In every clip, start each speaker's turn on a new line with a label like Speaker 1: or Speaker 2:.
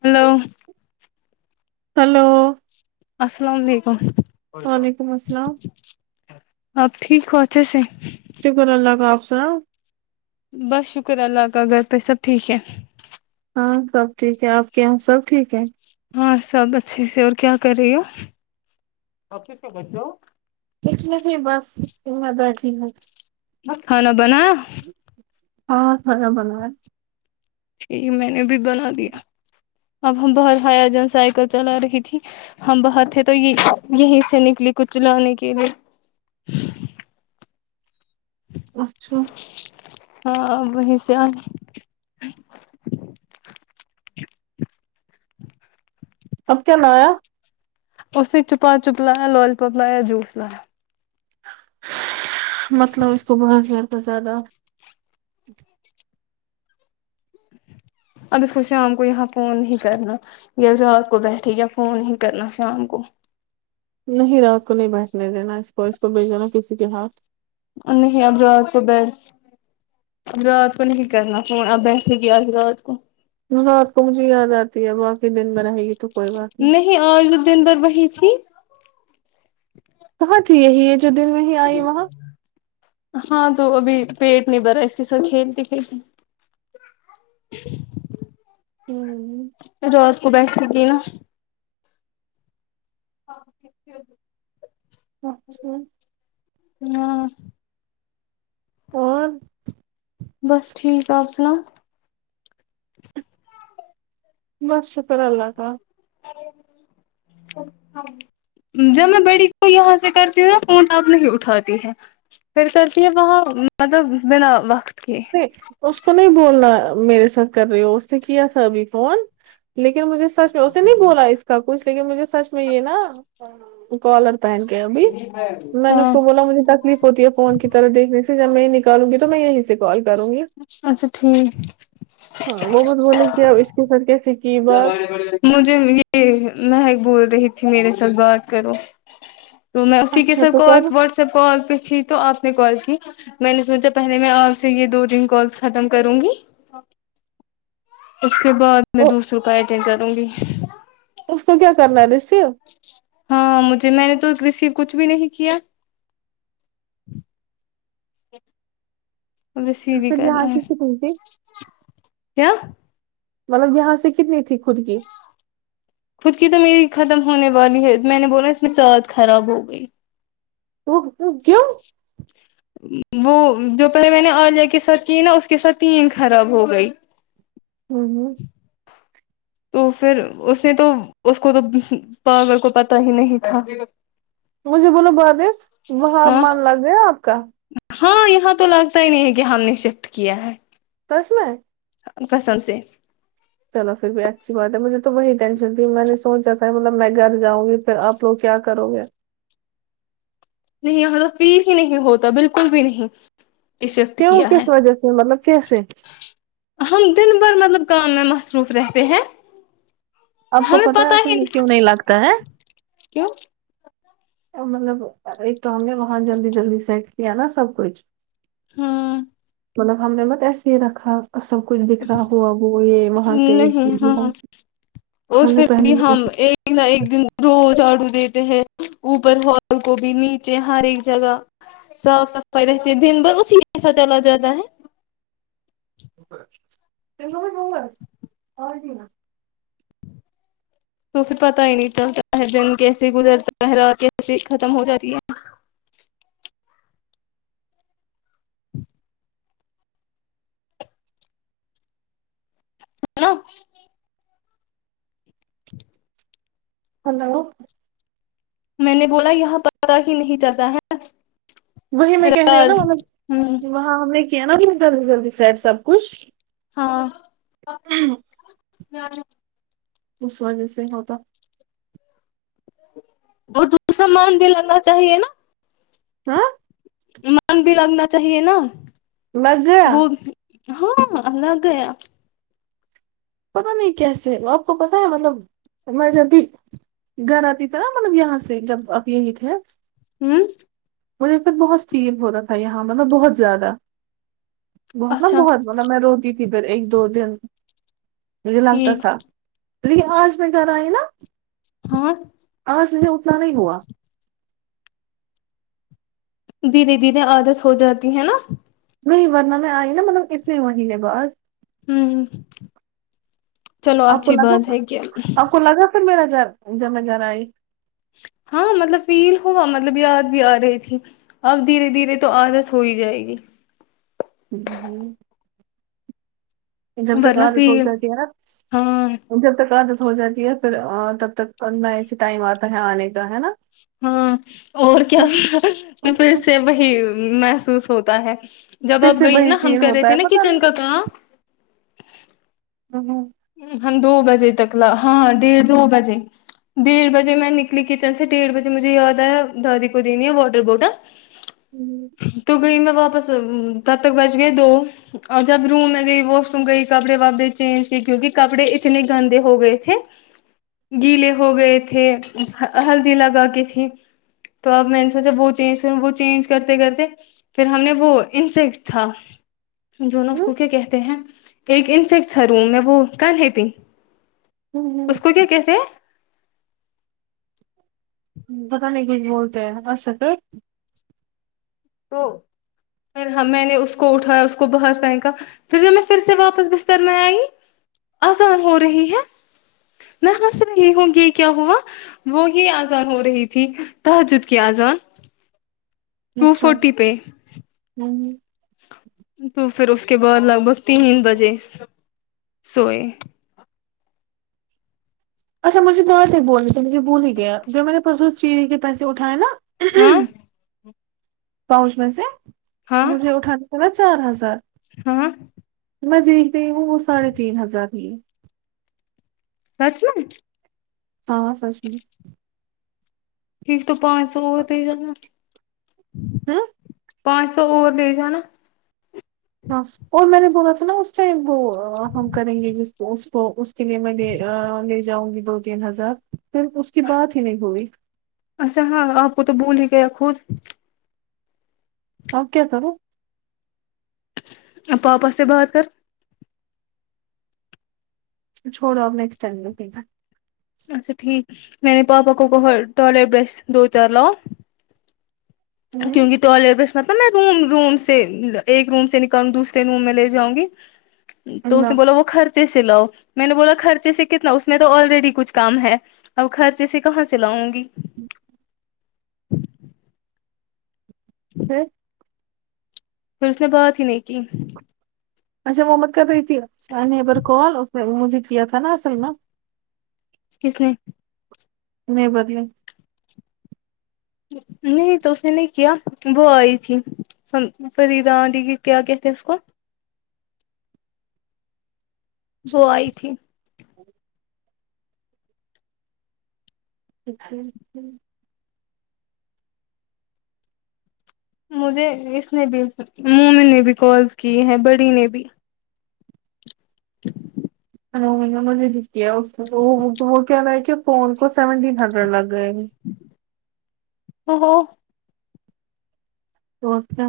Speaker 1: hello
Speaker 2: hello
Speaker 1: السلام علیکم
Speaker 2: وعلیکم السلام
Speaker 1: آپ ٹھیک ہو اچھے سے
Speaker 2: شکر اللہ کا آپ سناؤ
Speaker 1: بس شکر اللہ کا گھر پے سب ٹھیک ہے
Speaker 2: ہاں سب ٹھیک ہے آپ کے یہاں سب ٹھیک ہے
Speaker 1: ہاں سب اچھے سے اور کیا کر رہی ہو
Speaker 2: کچھ نہیں بس میں بیٹھی ہ
Speaker 1: کھانا بنایا
Speaker 2: اور کھانا بنوائے
Speaker 1: ج میں نے بھی بنا دیا اب ہم باہر حیا جن سائیکل چلا رہی تھی ہم باہر تھے تو یہ یہیں سے نکلی کچھ لانے کے لیے
Speaker 2: اچھا
Speaker 1: ہاں وہ ہی سے آئی
Speaker 2: اب کیا لایا
Speaker 1: اس نے چپا چپ لایا لولی پاپ لایا جوس لایا
Speaker 2: مطلب اس کو بہت زیادہ زیادہ
Speaker 1: اب اس کو شام کو یہاں فون نہیں کرنا یا رات کو بیٹھے یا فون نہیں کرنا شام کو
Speaker 2: نہیں رات کو نہیں بیٹھنے دینا اس کو اس کو بھیجینا کسی کے ہاتھ
Speaker 1: ا نہیں اب رات کو بیٹھ رات کو نہیں کرنا فون اب بیٹھے گی آج رات کو
Speaker 2: رات کو مجھے یاد آتی ہے اب واقی دن میں رہے گی تو کوئی بات نہیں
Speaker 1: آج بھی دن بھر وہی تھی
Speaker 2: ہاں تھی یہی ہے جو دن میں آئی وہاں
Speaker 1: ہاں تو ابھی پیٹ نہیں بھرا اس کے ساتھ کھیلتی کھیلتی
Speaker 2: ہوں،
Speaker 1: رات کو بیٹھنے کی نا [inaudible]
Speaker 2: اچھا
Speaker 1: ہاں
Speaker 2: اور
Speaker 1: بس ٹھیک آپ سناو
Speaker 2: بس شکر اللہ کا
Speaker 1: [inaudible] جب میں بڑی کو یہاں سے کرتی ہوں نا فون تب نہیں اٹھاتی ہے پھر کرتی ہے وہاں مطلب بنا وقت کے
Speaker 2: اس کو نہیں بولنا میرے ساتھ کر رہی ہو اس نے کیا تھا ابھی فون لیکن مجھے سچ میں اسے نہیں بولا اس کا کچھ لیکن مجھے سچ میں یہ نا کالر پہن کے ابھی میں نے اس
Speaker 1: ہاں
Speaker 2: کو بولا مجھے تکلیف ہوتی ہے فون کی طرح دیکھنے سے پھر جب میں نکالوں گی تو میں یہیں سے کال کروں گی
Speaker 1: اچھا ٹھیک
Speaker 2: ہاں وہ بت بولے کہ اس کے سر کی س
Speaker 1: مجھے یہ مہک بول رہی تھی میرے ساتھ بات کرو تو میں اسی کے
Speaker 2: اچھا
Speaker 1: ساتھ
Speaker 2: تو
Speaker 1: کال
Speaker 2: کر
Speaker 1: واٹسپ کال پہ تھی تو آپ نے کال کی میں نے سوچا پہلے میں آپ سے یہ دو تین کالس ختم کروں گی اس کے بعد میں دوسروں کا اٹینڈ کروں گی
Speaker 2: اس کو کیا کرنا ریسیو
Speaker 1: ہاں مجھے میں نے تو ریسیو کچھ بھی نہیں کیا رسیو ہی
Speaker 2: پھر
Speaker 1: کرنا
Speaker 2: یہاں
Speaker 1: ہے
Speaker 2: کی کتنی تھی
Speaker 1: کیا
Speaker 2: مطلب یہاں سے کتنی تھی خود کی
Speaker 1: خود کی تو میری ختم ہونے والی ہے میں نے بولا اس میں سعد خراب ہو گئی
Speaker 2: کیوں
Speaker 1: وہ جو پہلے میں نے عالیہ کے ساتھ کی نا اس کے ساتھ تین خراب ہو گئی
Speaker 2: ہوں ہوں
Speaker 1: تو پھر اس نے تو اس کو تو ہ پاگل کو پتا ہی نہیں تھا
Speaker 2: مجھے بولا بہد وہاں
Speaker 1: ہاں
Speaker 2: من لگ گیا آپ کا
Speaker 1: ہاں یہاں تو لگتا ہی نہیں ہے کہ ہم نے شفٹ کیا ہے
Speaker 2: سچ میں
Speaker 1: قسم سے
Speaker 2: چلو پھر بھی اچھی بات ہے مجھے تو وہی ٹینشن تھی میں نے سوچا تھا مطلب میں گھر جاؤں گی پھر آپ تو کیا کرو گے
Speaker 1: نہیں یہاں تو فیل ہی نہیں ہوتا بالکل بھی نہیں کہ شفٹ
Speaker 2: کیوں
Speaker 1: کیا
Speaker 2: کس
Speaker 1: ہے
Speaker 2: وجہ سے مطلب کیسے
Speaker 1: ہم دن بھر مطلب کام میں مصروف رہتے ہیں
Speaker 2: آپ کو پتہ ہے اصل میں کیوں نہیں لگتا ہے
Speaker 1: کیوں
Speaker 2: مطلب ایک تو ہم نے وہاں جلدی جلدی سیٹ کیا نا سب کچھ
Speaker 1: ہوں
Speaker 2: مطلب ہم نے مت ایسے رکھا سب کچھ بکھرا ہوا وہ یہ وہاں سے
Speaker 1: نہیں ہاں اور
Speaker 2: ہم نے
Speaker 1: پھر بھی
Speaker 2: پہلے
Speaker 1: ہم ایک نہ ایک دن روز جھاڑو دیتے ہیں اوپر ہال کو بھی نیچے ہر ایک جگہ صاف صفائی رہتی ہے دن بھر اسی میں ایسا چلا جاتا ہے
Speaker 2: اور
Speaker 1: تو پھر پتا ہی نہیں چلتا ہے دن کیسے گزرتا رات کیسے ختم ہو جاتی ہے ہلو
Speaker 2: ہلو
Speaker 1: میں نے بولا یہاں پتا ہی نہیں چلتا ہے
Speaker 2: وہی میں کہہ رہی ہوں نا
Speaker 1: رات ہوں
Speaker 2: مطلب وہاں ہم نے کیا نا جلدی جلدی سیٹ سب کچھ
Speaker 1: ہاں
Speaker 2: اس وجہ ہوتا
Speaker 1: وہ دو سامان دلانا چاہیے نا
Speaker 2: ہاں
Speaker 1: من بھی لگنا چاہیے نا
Speaker 2: لگ گیا
Speaker 1: وہ ہاں لگ گیا
Speaker 2: پتا نہیں کیسے آپ کو پتا ہے مطلب میں جب بھی گھر آتی تھا نا مطلب یہاں سے جب آپ یہی تھے
Speaker 1: ہوں
Speaker 2: مجھے پر بہت فیل ہو رہا تھا یہاں مطلب بہت زیادہ بہت نا
Speaker 1: اچھا
Speaker 2: بہت مطلب میں روتی تھی پھر ایک دو دن مجھے لگتا
Speaker 1: ٹھیک
Speaker 2: تھا لیکن آج میں گھر آئی نا
Speaker 1: ہاں
Speaker 2: آج صبح اٹھنا نہیں ہوا
Speaker 1: دھیرے دھیرے عادت ہو جاتی ہے نا
Speaker 2: نہیں ورنہ میں آئی نا مطلب اتنے مہینے بعد
Speaker 1: ہوں
Speaker 2: آپ کو لگا
Speaker 1: کہ
Speaker 2: آپ کو لگا پھر میرا گھر جب میں گھر آئی
Speaker 1: ہاں مطلب فیل ہوا مطلب یاد بھی آ رہی تھی اب دھیرے دھیرے تو عادت ہو ہی جائے گی
Speaker 2: جب تک
Speaker 1: ورنہ
Speaker 2: عادت ہو
Speaker 1: فیل
Speaker 2: گیا ارا
Speaker 1: ہاں
Speaker 2: جب تک عادت ہو جاتی ہے پھر تب تک میں ایسے ٹائم آتا ہے آنے کا ہے ناں
Speaker 1: ہاں اور کیا ہو پھر سے محسوس ہوتا ہے جب
Speaker 2: پھر
Speaker 1: آپ
Speaker 2: سے
Speaker 1: گئی
Speaker 2: وہی
Speaker 1: ناں ہم
Speaker 2: سین
Speaker 1: کر رہے
Speaker 2: ہوتا
Speaker 1: تھے
Speaker 2: ہے
Speaker 1: ناں
Speaker 2: پتا
Speaker 1: کچن کا کام
Speaker 2: ہوں
Speaker 1: ہم دو بجے تک لا ہاں ڈیھ دو بجے ڈیڑھ بجے میں نکلی کچن سے ڈیڑھ بجے مجھے یاد آیا دادی کو دینی ہے واٹر بوٹل [inaudible]
Speaker 2: ہوں
Speaker 1: تو گئی میں واپس تب تک بچ گئے دو اور جب روم میں گئی واش روم گئی کپڑے وپڑے چینج کیونکہ کپڑے اتنے گندے ہو گئے تھے گیلے ہو گئے تھے ہلدی لگا کے تھی تو اب میں نے سوچا وہ چینج کر وہ چینج کرتے کرتے پھر ہم نے وہ انسیکٹ تھا جو ناں اس کو کیا کہتے ہیں ایک انسیکٹ تھا روم میں وہ کن ہے پنگ اس کو کیا کہتے ہیں
Speaker 2: پتہ نہیں کچھ بولتے ہیں
Speaker 1: تو پھر میں نے اس کو اٹھایا اس کو باہر پہنکا پھر جو میں پھر سے واپس بستر میں آئی آزان ہو رہی ہے میں ہنس رہی ہوں کی کیا ہوا وہی آزان ہو رہی تھی تہجد کی آزان ٹو
Speaker 2: اچھا
Speaker 1: فورٹی پہ
Speaker 2: ہوں
Speaker 1: تو پھر اس کے بعد لگ بھگ تین بجے سوئے
Speaker 2: اچھا مجھے دوس ایک بولنے تھے مجھے بول ہی گیا جو میں نے پرسوں چینی کے پیسے اٹھائے ناں
Speaker 1: ہاں
Speaker 2: پاؤنچ میں سے
Speaker 1: ہاں
Speaker 2: مجھے اٹھانا پڑا چار ہزار
Speaker 1: ہاں
Speaker 2: میں دیکھ رہی ہوں وہ ساڑھے تین ہزار ہی
Speaker 1: سچ میں
Speaker 2: ہاں سچ میں
Speaker 1: ٹھیک تو پانچ سو ہوتے جا
Speaker 2: ہوں
Speaker 1: پانچ سو اور لے جانا
Speaker 2: ہاں اور میں نے بولا تھا نا اس ٹائم وہ ہم کریں گے جس کو کو میں لے لے جاؤں گی دو تین ہزار پھر اس کی بات ہی نہیں ہوئی
Speaker 1: اچھا ہاں آپ کو تو بول ہی گیا خود
Speaker 2: اوکے سر
Speaker 1: پاپا سے بات کر
Speaker 2: چھوڑو آپ نیکسٹ ٹائم رکے گے
Speaker 1: اچھا ٹھیک میں نے پاپا کو ٹوائلٹ برش دو چار لاؤ کیونکہ ٹوائلیٹ برش مطلب میں روم روم سے ایک روم سے نکالوں دوسرے روم میں لے جاؤں گی تو اس نے بولا وہ خرچ خرچے سے لاؤ میں نے بولا خرچے سے کتنا اس میں تو آلریڈی کچھ کم ہے اور خرچے سے کہاں سے لاؤں گی
Speaker 2: جی پھر
Speaker 1: پھر اس نے بات ہی نہیں کی
Speaker 2: اچا وہ میں کررہی تھی نیبر کال اس نے مجھے کیا تھا ناں اصل میں
Speaker 1: کس نے
Speaker 2: نہیں بدلے
Speaker 1: نہیں تو اس نے نہیں کیا وہ آئی تھی فر فریدا آنٹی کہ کیا کہتے ہیں اس کو وہ آئی تھی
Speaker 2: [unintelligible]
Speaker 1: مجھے اس نے بھی مومن نے بھی کالز کی ہے بڑی نے بھی [inaudible]
Speaker 2: انہوں نے مجھے لکھ کیا وہ کہہ رہے کہ فون کو سیونٹین ہزار لگ گئے
Speaker 1: اوہو
Speaker 2: تو اس کا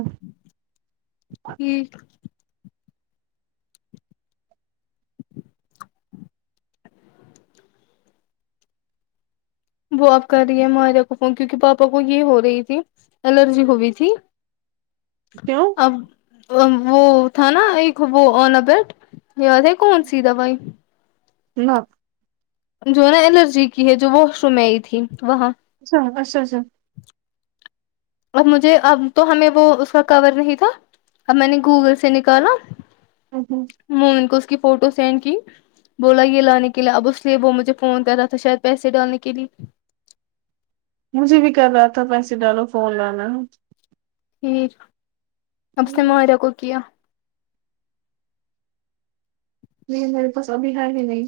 Speaker 1: ٹھیک وہ آپ کر رہی ہیں ماءرہ کو فون کیونکہ پاپا کو یہ ہو رہی تھی الرجی ہوگی تھی
Speaker 2: کیوں
Speaker 1: ا وہ وہ تھا نا ایک وہ الا بیرٹ یاد ہے کون سی دوائی
Speaker 2: نہ
Speaker 1: جو ہے نا الرجی کی ہے جو واش روم میں آئی تھی وہاں
Speaker 2: اچھا اچھا اچھا
Speaker 1: اب مجھے اب تو ہمیں وہ اس کا کور نہیں تھا اب میں نے گوگل سے نکالا
Speaker 2: ہ ہوں
Speaker 1: میں ان کو اس کی فوٹو سینڈ کی بولا یہ لانے کے لیے اب اس لیے وہ مجھے فون کر رہا تھا شاید پیسے ڈالنے کے لیے
Speaker 2: مجھے بھی کر رہا تھا پیسے ڈالو فون لانا
Speaker 1: ٹھیک اب اس نے مائرہ کو کیا
Speaker 2: نہیں میرے پاس ابھی ہے ہی نہیں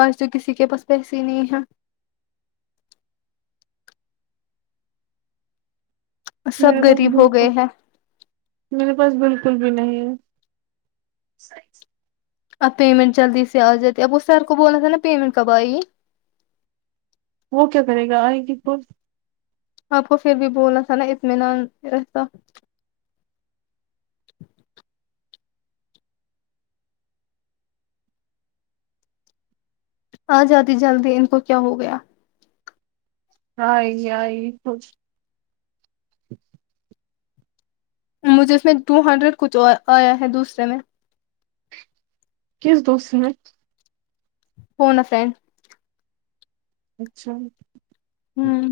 Speaker 1: آج تو کسی کے پاس پیسے ہی نہیں یہا
Speaker 2: میرے
Speaker 1: سب
Speaker 2: پاس
Speaker 1: غریب
Speaker 2: بول
Speaker 1: ہو
Speaker 2: پ
Speaker 1: گئے ہیں
Speaker 2: میرے پاس بالکل بھی نہیں ہے
Speaker 1: اب پیمنٹ جلدی سے آ جاتی ہے اب وہ سر کو بولنا تھا نا پیمنٹ کب آئی گی
Speaker 2: وہ کیا کرے گا آئے گی کو
Speaker 1: آپ کو پھر بھی بولنا تھا نا اطمینان سے ایسا آ جاتی جدی جلدی ان کو کیا ہو گیا
Speaker 2: ہائی ہائی یو
Speaker 1: مجھے اس میں ٹو ہنڈریڈ کچھ آیا ہے دوسرے میں
Speaker 2: کس دو سی میں
Speaker 1: فونا فان
Speaker 2: اچھا
Speaker 1: ہوں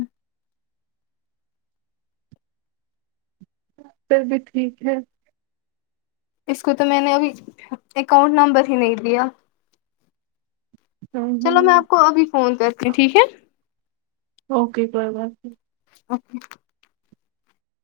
Speaker 2: پھر بھی ٹھیک ہے
Speaker 1: اس کو تو میں نے ابھی اکاؤنٹ نمبر ہی نہیں دییا
Speaker 2: ہم-
Speaker 1: چلو میں
Speaker 2: ہم-
Speaker 1: آپ کو ابھی فون کرتی ہوں ٹھیک ہے
Speaker 2: اوکے کوئی بات نہیں
Speaker 1: اچھا